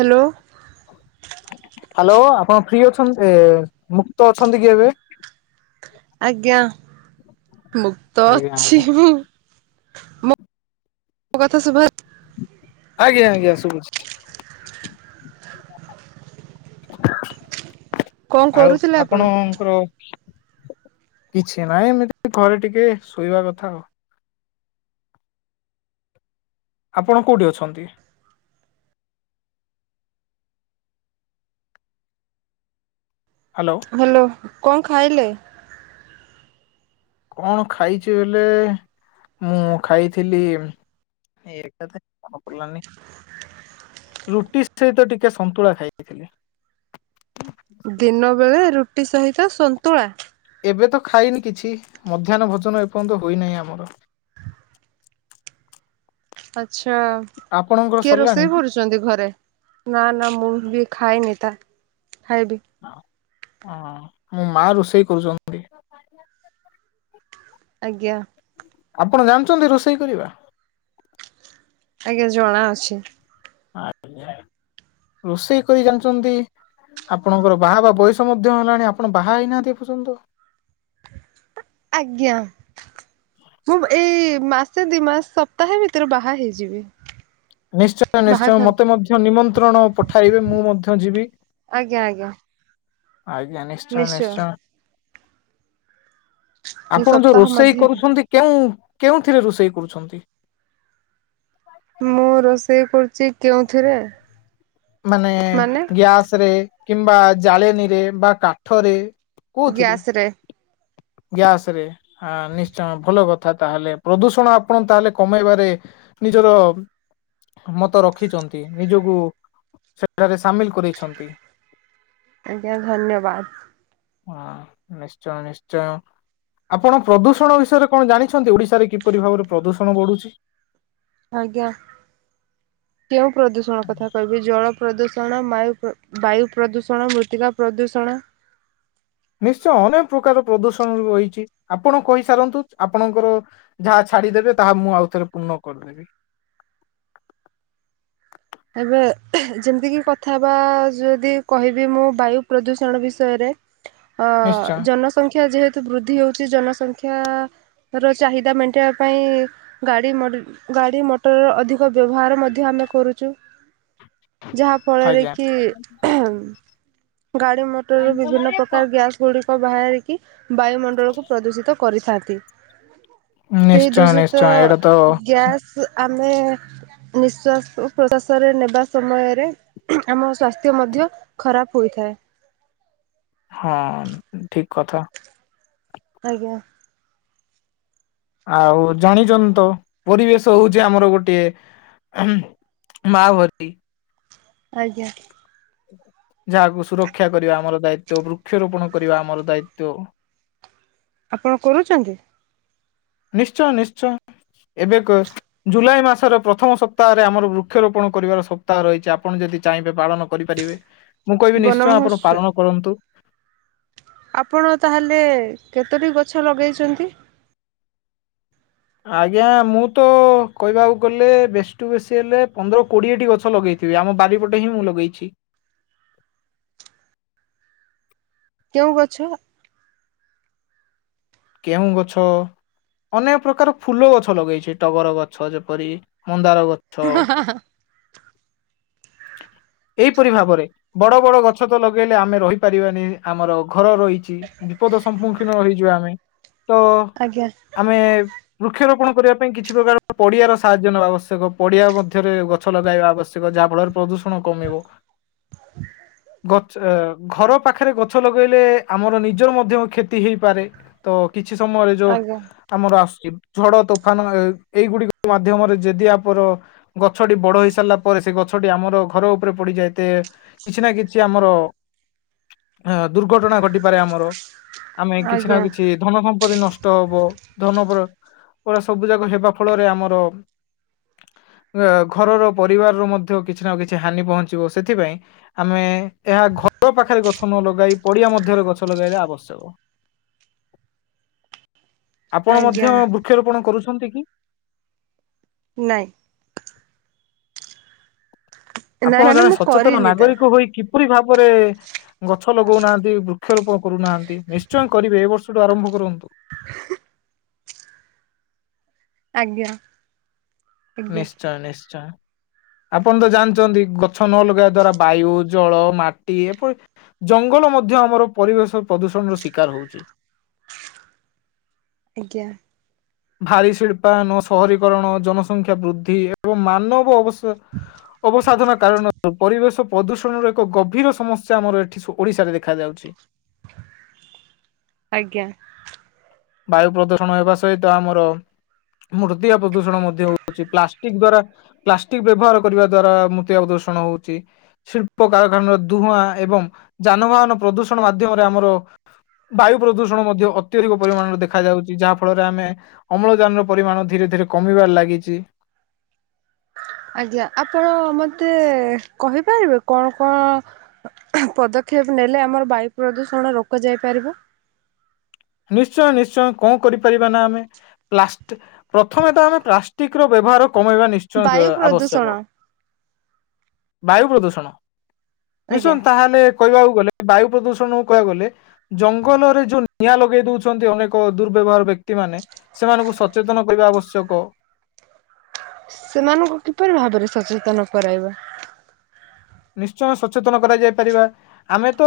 Hello. Hello ଆପଣ free ଅଛନ୍ତି ଏ ମୁକ୍ତ ଅଛନ୍ତି କି ଏବେ। ଆଜ୍ଞା ମୁକ୍ତ ଆଜ୍ଞା ଅଛି ଆଜ୍ଞା ମୁଁ। ମୁଁ ମୋ କଥା ସୁଭା ଆଜ୍ଞା ଆଜ୍ଞା ଶୁଭୁଛି। କଣ ଆଉ କରୁଥିଲେ ଆପଣ କିଛି ନାହିଁ ଏମିତି ଘରେ ଟିକେ ଶୋଇବା କଥା ଆଉ। ଆପଣ କଉଠି ଅଛନ୍ତି? ହ୍ୟାଲୋ। ହ୍ୟାଲୋ କଣ ଖାଇଲେ? କଣ ଖାଇଛି ବଲେ ମୁଁ ଖାଇଥିଲି ଏଇ କଥା ମନେପଡ଼ିଲାନି। ରୁଟି ସହିତ ଟିକେ ସନ୍ତୁଳା ଖାଇଥିଲି। ଦିନ ବେଳେ ରୁଟି ସହିତ ସନ୍ତୁଳା? ଏବେ ତ ଖାଇନି କିଛି ମଧ୍ୟାହ୍ନ ଭୋଜନ ଏପର୍ଯ୍ୟନ୍ତ ହୋଇନାହିଁ ଆମର। ଆଚ୍ଛା ଆପଣଙ୍କର କିଏ ସରିଲାଣି ରୋଷେଇ କି? କରୁଛି? ଚନ୍ତି ଘରେ ନା ନା ମୁଁ ବି ଖାଇନି ତା ଖାଇବି। ହ ମୋ ମା ରୋଷେଇ କରୁଛନ୍ତି। [unintelligible] ହ୍ ଆଜ୍ଞା। ଆପଣ ଜାଣିଛନ୍ତି ରୋଷେଇ କରିବା? ଆଜ୍ଞା ଜଣାଅଛି। ଆ ରୋଷେଇ କରି ଜାଣିଛନ୍ତି ଆପଣଙ୍କର ବାହା ହେବା ବୟସ ମଧ୍ୟ ହେଲାଣି ଆପଣ ବାହା ହେଇନାହାନ୍ତି ଏ ପର୍ଯ୍ୟନ୍ତ। ଆଜ୍ଞା। ମୁଁ ଏଇ ମାସେ ଦି ମାସ ସପ୍ତାହେ ଭିତରେ ବାହା ହେଇଯିବି। ନିଶ୍ଚୟ ନିଶ୍ଚୟ ବାହାଘର ମତେ ମଧ୍ୟ ନିମନ୍ତ୍ରଣ ପଠାଇବେ ମୁଁ ମଧ୍ୟ ଯିବି। ଆଜ୍ଞା ଆଜ୍ଞା। ଆଜ୍ଞା ନିଶ୍ଚୟ ନିଶ୍ଚୟ। ଏଇ ଆପଣ ଯୋଉ ସପ୍ତାହ ରୋଷେଇ ମଧ୍ୟରେ। କରୁଛନ୍ତି କେଉଁ କେଉଁଥିରେ ରୋଷେଇ କରୁଛନ୍ତି? ମୁଁ ରୋଷେଇ କରୁଛି କେଉଁଥିରେ ମାନେ ଗ୍ୟାସ ରେ କିମ୍ବା ଜାଳେନୀରେ ବା କାଠରେ? କୋଉଥିରେ? ଗ୍ୟାସ ରେ। ଗ୍ୟାସ ରେ ନିଶ୍ଚୟ ଭଲ କଥା ତାହେଲେ ପ୍ରଦୂଷଣ ଆପଣ ତାହେଲେ କମେଇବାରେ ନିଜର ମତ ରଖିଛନ୍ତି ନିଜକୁ ସେଠାରେ ସାମିଲ କରେଇଛନ୍ତି। ଆଜ୍ଞା ଧନ୍ୟବାଦ। ହଁ ନିଶ୍ଚୟ ନିଶ୍ଚୟ। ଚୟ ଆପଣ ପ୍ରଦୂଷଣ ବିଷୟରେ କଣ ଜାଣିଛନ୍ତି ଓଡିଶାରେ କିପରି ଭାବରେ ପ୍ରଦୂଷଣ ବଢୁଛି? ଆଜ୍ଞା କେଉଁ ପ୍ରଦୂଷଣ କଥା କହିବି ଜଳ ପ୍ରଦୂଷଣ ବାୟୁ ବାୟୁ ପ୍ରଦୂଷଣ ମୃତ୍ତିକା ପ୍ରଦୂଷଣ ନିଶ୍ଚୟ ଅନେକ ପ୍ରକାର ପ୍ରଦୂଷଣ ରହିଛି ଆପଣ କହିସାରନ୍ତୁ ଆପଣଙ୍କର ଯାହା ଛାଡିଦେବେ ତାହା ମୁଁ ଆଉ ଥରେ ପୂର୍ଣ୍ଣ କରିଦେବି। ଏବେ ଯେମିତିକି କଥା ବା ଯଦି କହିବି ମୁଁ ବାୟୁ ପ୍ରଦୂଷଣ ବିଷୟରେ ଅ ନିଶ୍ଚୟ ଜନସଂଖ୍ୟା ଯେହେତୁ ବୃଦ୍ଧି ହଉଛି ଜନସଂଖ୍ୟା ର ଚାହିଦା ମେଣ୍ଟେଇବା ପାଇଁ ଗାଡି ମଟ ଗାଡି ମଟର ଅଧିକ ବ୍ୟବହାର ମଧ୍ୟ ଆମେ କରୁଛୁ। ଯାହା ଫଳରେ ଆଜ୍ଞା। କି ଗାଡି ମଟରରୁ ବିଭିନ୍ନ ପ୍ରକାର ଗ୍ୟାସ ଗୁଡିକ ବାହାରିକି ବାୟୁମଣ୍ଡଳକୁ ପ୍ରଦୂଷିତ କରିଥାନ୍ତି ସେଇ ନିଶ୍ଚୟ ଦୂଷିତ ନିଶ୍ଚୟ ଏଇଟା ତ ଗ୍ୟାସ ଆମେ ନିଶ୍ଵାସ ପ୍ରଶାସରେ ନେବା ସମୟରେ ଆମ ସସ୍ଥ୍ୟ ମଧ୍ୟ ଖରାପ ହୋଇଥାଏ। ହଁ ଠିକ କଥା। ଆଜ୍ଞା। ଆଉ ଜାଣିଛନ୍ତି ତ ପରିବେଶ ହଉଛି ଆମର ଗୋଟିଏ ହୁଁ [unintelligible] ଆଜ୍ଞା। ଯାହାକୁ ସୁରକ୍ଷା କରିବା ଆମର ଦାୟିତ ବୃକ୍ଷରୋପଣ କରିବା ଆମର ଦାୟିତ? ଆପଣ କରୁଛନ୍ତି? ନିଶ୍ଚୟ ନିଶ୍ଚୟ ଏବେ କ ଜୁଲାଇ ମାସର ପ୍ରଥମ ସପ୍ତାହରେ ଆମର ବୃକ୍ଷରୋପଣ କରିବାର ସପ୍ତାହ ରହିଛି ଆପଣ ଯଦି ଚାହିଁବେ ପାଳନ କରିପାରିବେ ମୁଁ କହିବି ବନ ନିଶ୍ଚୟ ଆପଣ ମହୋତ୍ସବ? ପାଳନ କରନ୍ତୁ। ଆପଣ ତାହେଲେ କେତୋଟି ଗଛ ଲଗେଇଛନ୍ତି? ଆଜ୍ଞା ମୁଁ ତ କହିବାକୁ ଗଲେ ବେଶୀଠୁ ବେଶୀ ହେଲେ ପନ୍ଦର କୋଡ଼ିଏଟି ଗଛ ଲଗେଇଛି। ଆମ ବାରିପଟେ ହିଁ ମୁଁ ଲଗେଇଛି। କେଉଁ ଗଛ? କେଉଁ ଗଛ ଅନେକ ପ୍ରକାର ଫୁଲ ଗଛ ଲଗେଇଛି ଟଗର ଗଛ ଯେପରି ମନ୍ଦାର ଗଛ ହଁ ହିଁ ହିଁ ଏଇପରି ଭାବରେ ବଡ ବଡ ଗଛ ତ ଲଗେଇଲେ ଆମେ ରହିପାରିବାନି ଆମର ଘର ରହିଛି। ବିପଦ ସମ୍ମୁଖୀନ ହେଇଯିବା ଆମେ ତ ଆଜ୍ଞା ଆମେ ବୃକ୍ଷରୋପଣ କରିବା ପାଇଁ କିଛି ପ୍ରକାର ପଡିଆର ସାହାଯ୍ୟ ନେବା ଆବଶ୍ୟକ ପଡିଆ ମଧ୍ୟରେ ଗ ଗଛ ଲଗାଇବା ଆବଶ୍ୟକ ଯାହାଫଳରେ ପ୍ରଦୂଷଣ କମିବ। ଘର ପାଖରେ ଗଛ ଲଗାଇଲେ ଆମର ନିଜ ମଧ୍ୟ କ୍ଷତି ହେଇପାରେ ତ କିଛି ସମୟରେ ଯୋ ଆଜ୍ଞା ଆମର ଆସୁଛି ଝଡ ତୋଫାନ ଏଇଗୁଡିକ ମାଧ୍ୟମରେ ଯଦି ଆପର ଗଛଟି ବଡ ହେଇ ସାରିଲା ପରେ ସେ ଗଛଟି ଆମର ଘର ଉପରେ ପଡିଯାଏତେ କିଛି ନା କିଛି ଆମର ଅ ଦୁର୍ଘଟଣା ଘଟିପାରେ ଆମର ଆମେ କିଛି ନା ଆଜ୍ଞା କିଛି ଧନ ସମ୍ପତ୍ତି ନଷ୍ଟ ହବ ଧନ ଫଳ ସବୁ ଯାକ ହେବା ଫଳରେ ଆମର ଘରର ପରିବାରରୁ ମଧ୍ୟ କିଛି ନା କିଛି ହାନି ପହଞ୍ଚିବ ସେଥିପାଇଁ ଆମେ ଏହା ଘର ପାଖରେ ଗଛ ନ ଲଗାଇ ପଡିଆ ମଧ୍ୟରେ ଗଛ ଲଗେଇଲେ ଆବଶ୍ୟକ। ଆପଣ ଆଜ୍ଞା ମଧ୍ୟ ବୃକ୍ଷରୋପଣ କରୁଛନ୍ତି କି? ନାଇଁ ନାଇଁ ଆପଣ ମାନେ ଜଣେ ମୁଁ ସଚେତନ କରିନି ତା ନାଗରିକ ହୋଇ କି ପରି ଭାବରେ ଗଛ ଲଗଉନାହାନ୍ତି ବୃକ୍ଷରୋପଣ କରୁନାହାନ୍ତି ନିଶ୍ଚୟ କରିବେ ଏ ବର୍ଷ ଠୁ ଆରମ୍ଭ କରନ୍ତୁ। ହଁ [unintelligible] ଆଜ୍ଞା ଆଜ୍ଞା। ନିଶ୍ଚୟ ନିଶ୍ଚୟ ଆପଣ ତ ଜାଣିଛନ୍ତି ଗଛ ନ ଲଗେଇବା ଦ୍ଵାରା ବାୟୁ ଜଳ ମାଟି ଏପରି ଜଙ୍ଗଲ ମଧ୍ୟ ଆମର ପରିବେଶ ପ୍ରଦୂଷଣର ଶିକାର ହଉଛି। ଆଜ୍ଞ। ଭାଳି ଶିଳ୍ପାୟନ ସହରୀକରଣ ଜନସଂଖ୍ୟା ବୃଦ୍ଧି ଏବଂ ମାନବ ଅବ ଅବସାଧନ କାରଣରୁ ପରିବେଶ ପ୍ରଦୂଷଣର ଏକ ଗଭୀର ସମସ୍ୟା ଆମର ଏଠି ଓଡ଼ିଶାରେ ଦେଖାଯାଉଛି। ଆଜ୍ଞା। ବାୟୁ ପ୍ରଦୂଷଣ ହେବା ସହିତ ଆମର ମୃତିଆ ପ୍ରଦୂଷଣ ମଧ୍ୟ ହଉଛି ପ୍ଲାଷ୍ଟିକ ଦ୍ଵାରା ପ୍ଲାଷ୍ଟିକ ବ୍ୟବହାର କରିବା ଦ୍ଵାରା ମୃତ୍ତିକା ପ୍ରଦୂଷଣ ହଉଛି। ଶିଳ୍ପ କାରଖାନା ଧୁଆଁ ଏବଂ ଯାନବାହାନ ପ୍ରଦୂଷଣ ମାଧ୍ୟମରେ ଆମର ବାୟୁ ପ୍ରଦୂଷଣ ମଧ୍ୟ ଅତ୍ୟଧିକ ପରିମାଣରେ ଦେଖା ଯାଉଛି ଯାହା ଫଳରେ ଆମେ ଅମ୍ଳଜାନ ର ପରିମାଣ ଧୀରେ ଧୀରେ କମିବାରେ ଲାଗିଛି। ଆଜ୍ଞା, ଆପଣ ମୋତେ କହିପାରିବେ କଣ କଣ? ପଦକ୍ଷେପ ନେଲେ ଆମର ବାୟୁ ପ୍ରଦୂଷଣ ରୋକା ଯାଇ ପାରିବ। ନିଶ୍ଚୟ ନିଶ୍ଚୟ କଣ କରିପାରିବା ନା ଆମେ ପ୍ଲାଷ୍ଟ ପ୍ରଥମେ ତ ଆମେ ପ୍ଲାଷ୍ଟିକ ର ବ୍ୟବହାର କମେଇବା ବାୟୁ ନିଶ୍ଚୟ ଆବଶ୍ୟକ। ପ୍ରଦୂଷଣ ବାୟୁ ପ୍ରଦୂଷଣ ଆଜ୍ଞା ନିଶ୍ଚନ୍ତ ତାହେଲେ କହିବାକୁ ଗଲେ ବାୟୁ ପ୍ରଦୂଷଣ କହିବାକୁ ଗଲେ ଜଙ୍ଗଲରେ ଯୋଉ ନିଆଁ ଲଗେଇ ଦଉଛନ୍ତି ଅନେକ ଦୁର୍ବ୍ୟବହାର ବ୍ୟକ୍ତି ମାନେ, ସେମାନଙ୍କୁ ସଚେତନ କରିବା ଆବଶ୍ୟକ। ସେମାନଙ୍କୁ କିପରି ଭାବରେ ସଚେତନ କରାଇବା? ନିଶ୍ଚୟ ସଚେତନ କରାଯାଇ ପାରିବା ଆମେ ତ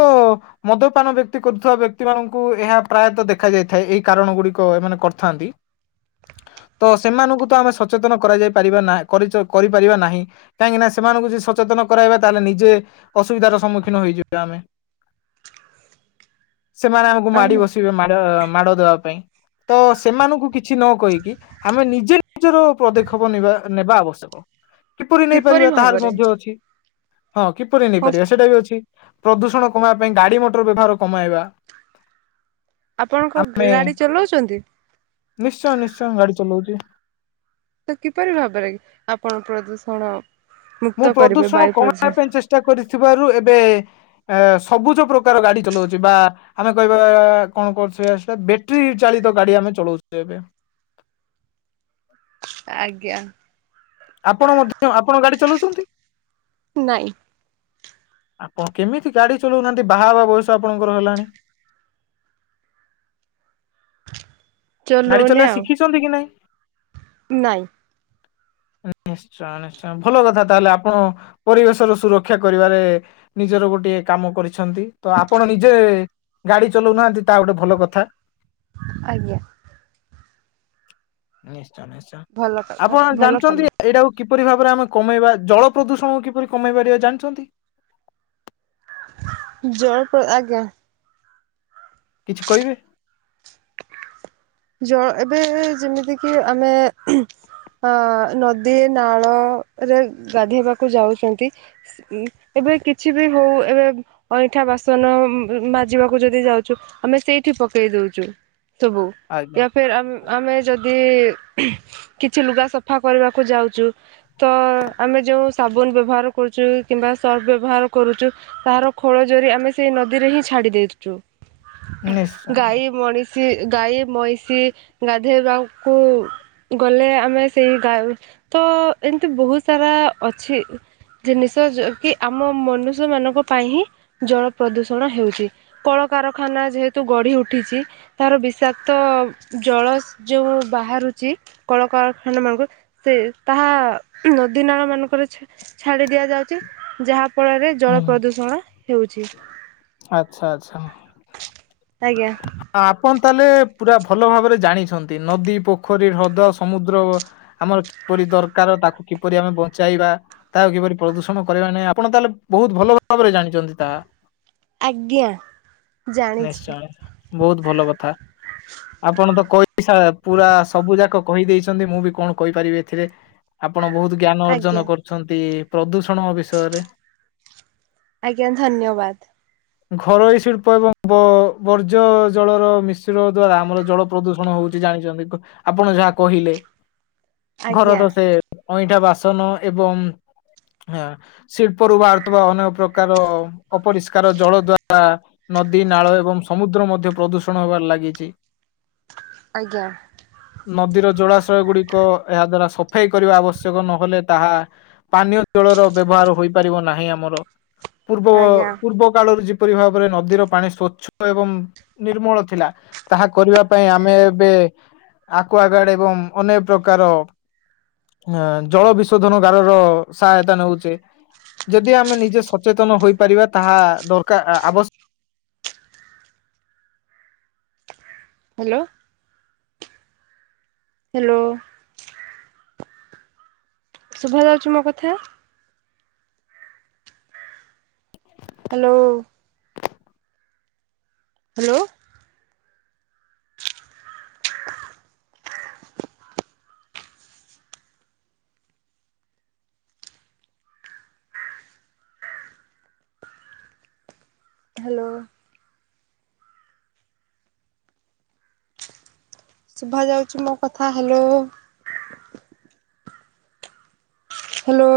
ମଦପାନ ବ୍ୟକ୍ତି କରୁଥିବା ବ୍ୟକ୍ତି ମାନଙ୍କୁ ଏହା ପ୍ରାୟତ ଦେଖା ଯାଇଥାଏ ଏହିଇ କାରଣ ଗୁଡିକ ଏମାନେ କରିଥାନ୍ତି। ତ ସେମାନଙ୍କୁ ତ ଆମେ ସଚେତନ କରାଯାଇ ପାରିବା ନାଁ, କରି କରିପାରିବା ନାହିଁ। କାହିଁକିନା ସେମାନଙ୍କୁ ଯ ସଚେତନ କରାଇବା। ତାହେଲେ ନିଜେ ଅସୁବିଧାର ସମ୍ମୁଖୀନ ହେଇଯିବେ ଆମେ। ସେମାନେ ଆମକୁ ମାଡି ଆମେ ବସିବେ ମା ମାଡ ଦେବା ପାଇଁ। ତ ସେମାନଙ୍କୁ କିଛି ନ କହିକି ଆମେ ନିଜେ ନିଜର ପଦକ୍ଷେପ ନେବା ନେବା ଆବଶ୍ୟକ। କିପରି ନେଇପାରିବା ତାହାର ମଧ୍ୟ ଅଛି। ହଁ କିପରି ହଁ ନେଇପାରିବା ସେଇଟା ବି ଅଛି ପ୍ରଦୂଷଣ କମାଇବା ପାଇଁ ଗାଡି ମଟର ବ୍ୟବହାର କମାଇବା। ଆପଣଙ୍କ ଆମେ ଗାଡ଼ି ଚଲାଉଛନ୍ତି? ନିଶ୍ଚୟ ନିଶ୍ଚୟ ଗାଡି ଚଲାଉଛି। ତ କିପରି ଭାବରେ କି ଆପଣ ପ୍ରଦୂଷଣ? ମୁକ୍ତ ମୁଁ କରିବେ ପ୍ରଦୂଷଣ ବାୟୁ କମେଇବା ପ୍ରଦୂଷଣ। ପାଇଁ ଚେଷ୍ଟା କରିଥିବାରୁ ଏବେ ଏ ସବୁଜ ପ୍ରକାର ଗାଡି ଚଲାଉଛି ବା ଆମେ କହିବା କଣ କଣ [unintelligible] ଆସିଲା ବ୍ୟାଟେରୀ ଚାଳିତ ଗାଡି ଆମେ ଚଳଉଛୁ ଏବେ ଆଜ୍ଞା। ଆପଣ ମଧ୍ୟ ଆପଣ ଗାଡି ଚଲାଉଛନ୍ତି? ନାଇଁ। ଆପଣ କେମିତି ଗାଡି ଚଳଉନାହାନ୍ତି ବାହା ବା ବୟସ ଆପଣଙ୍କର ହେଲାଣି। ଗାଡ଼ି ଚଲଉନି ଚଲେଇବା ଆଉ ଶିଖିଛନ୍ତି କି ନାଇଁ? ନାଇଁ। [unintelligible] ନିଶ୍ଚୟ ଭଲ କଥା ତାହେଲେ ଆପଣ ପରିବେଶର ସୁରକ୍ଷା କରିବାରେ ନିଜର ଗୋଟେ କାମ କରିଛନ୍ତି, ତ ଆପଣ ନିଜେ ଗାଡି ଚଲଉନାହାନ୍ତି ତା ଗୋଟେ ଭଲ କଥା। ଆଜ୍ଞା। ନିଶ୍ଚୟ ନିଶ୍ଚୟ ଭଲ କଥା ଆପଣ ଭଲ କାମ। ଜାଣିଛନ୍ତି ଏଇଟାକୁ କିପରି ଭାବରେ ଆମେ କମେଇବା ଜଳ ପ୍ରଦୂଷଣକୁ କିପରି କମେଇ ପାରିବା ଜାଣିଛନ୍ତି? ଜୋର ଆଜ୍ଞା। କିଛି କହିବେ। ଜ ଏବେ ଯେମିତି କିି ଆମେ ଅ ନଦୀ ନାଳ ରେ ଗାଧେଇବାକୁ ଯାଉଛନ୍ତି ଏବେ କିଛି ବି ହଉ ଏବେ ଅଇଁଠା ବାସନ ମାଜିବାକୁ ଯଦି ଯାଉଛୁ ଆମେ ସେଇଠି ପକେଇ ଦଉଛୁ। ସବୁ। ଆଜ୍ଞା। ଫେର୍ ଆମେ ଯଦି କିଛି ଲୁଗା ସଫା କରିବାକୁ ଯାଉଛୁ ତ ଆମେ ଯେଉଁ ସାବୁନ ବ୍ୟବହାର କରୁଛୁ କିମ୍ବା ସର୍ଫ ବ୍ୟବହାର କରୁଛୁ ତାହାର ଖୋଳ ଜରି ଆମେ ସେଇ ନଦୀରେ ହିଁ ଛାଡି ଦେଇଉଛୁ। ନିଶ୍ଚୟ ଗାଈ ମଣିଷୀ ଗାଈ ମଇଁଷି ଗାଧୋଇବାକୁ ଗଲେ ଆମେ ସେଇ ଗା ତ ଏମିତି ବହୁତ ସାରା ଅଛି। ଜିନିଷ କି ଆମ ମନୁଷ୍ୟ ମାନଙ୍କ ପାଇଁ ହିଁ ଜଳ ପ୍ରଦୂଷଣ ହେଉଛି। କଳକାରଖାନା ଯେହେତୁ ଗଢି ଉଠିଛି, ତାର ବିଶାକ୍ ତ ଜଳ ଯୋଉ ବାହାରୁଛି କଳକାରଖାନା ମାନଙ୍କୁ ସେ ତାହା ନଦୀ ନାଳ ମାନଙ୍କରେ ଛାଡି ଦିଆଯାଉଛି, ଯାହା ଯାହା ଫଳରେ ଜଳ ହୁଁ ପ୍ରଦୂଷଣ ହେଉଛି। ଆଚ୍ଛା ଆଚ୍ଛା। ଆଜ୍ଞା। ଆପଣ ତାହେଲେ ପୁରା ଭଲ ଭାବରେ ଜାଣିଛନ୍ତି ନଦୀ, ପୋଖରୀ, ହ୍ରଦ, ସମୁଦ୍ର ଆମର କିପରି ଦରକାର ତାକୁ କିପରି ଆମେ ବଞ୍ଚେଇବା। ତାକୁ କିପରି ପ୍ରଦୂଷଣ କରିବା ନାଇଁ ଆପଣ ତାହେଲେ ବହୁତ ଭଲ ଭାବରେ ଜାଣିଛନ୍ତି ତାହା। ଆଜ୍ଞା ଜାଣିଛି। ନିଶ୍ଚୟ ବହୁତ ଭଲ କଥା। ଆପଣ ତ କହି ପୁରା ସବୁ ଯାକ କହିଦେଇଛନ୍ତି ମୁଁ ବି କଣ କହିପାରିବି ଏଥିରେ। ଆପଣ ବହୁତ ଜ୍ଞାନ ଆଜ୍ଞା ଅର୍ଜନ କରୁଛନ୍ତି ପ୍ରଦୂଷଣ ବିଷୟରେ। ଆଜ୍ଞା ଧନ୍ୟବାଦ। ଘରୋଇ ଶିଳ୍ପ ଏବଂ ବର୍ଜ୍ୟ ଜଳର ମିଶ୍ରଣ ଦ୍ଵାରା ଆମର ଜଳ ପ୍ରଦୂଷଣ ହଉଛି ଜାଣିଛନ୍ତି ଆପଣ ଯାହା କହିଲେ, ଆଜ୍ଞା ଘରର ସେ ଅଇଁଠା ବାସନ ଏବଂ ହଁ ଶିଳ୍ପରୁ ବାରୁଥିବା ଅନେକ ପ୍ରକାର ଅପରିଷ୍କାର ଜଳ [inaudible] ନଦୀ ନାଳ ଏବଂ ସମୁଦ୍ର ମଧ୍ୟ ପ୍ରଦୂଷଣ ହେବାରେ ଲାଗିଛି। [unintelligible] ଆଜ୍ଞା। ନଦୀର ଜଳାଶୟ ଗୁଡିକ ଏହା ଦ୍ଵାରା ସଫେଇ କରିବା ଆବଶ୍ୟକ ନହେଲେ ତାହା ପାନୀୟ ଜଳର ବ୍ୟବହାର ହୋଇପାରିବ ନାହିଁ। ଆମର ପୂର୍ବ ଆଜ୍ଞା ପୂର୍ବ କାଳରୁ ଯେପରି ଭାବରେ ନଦୀର ପାଣି ସ୍ଵଚ୍ଛ ଏବଂ ନିର୍ମଳ ଥିଲା ତାହା କରିବା ପାଇଁ ଆମେ ଏବେ ଆକୁଆ ଗାର୍ଡ ଏବଂ ଅନେକ ପ୍ରକାର ଅ ଜଳ ବିଶୋଧନ ଗାର ର ସହାୟତା ନଉଛେ। ଯଦି ଆମେ ନିଜେ ସଚେତନ ହୋଇପାରିବା ତାହା ଦରକାର ଆବଶ୍ୟ ହ୍ୟାଲୋ। ହ୍ୟାଲୋ। ଶୁଭା ଯାଉଛି ମୋ କଥା? ହ୍ୟାଲୋ। ହ୍ୟାଲୋ। ହ୍ୟାଲୋ। ଶୁଭା ଯାଉଛି ମୋ କଥା ହ୍ୟାଲୋ? ହାଲୋ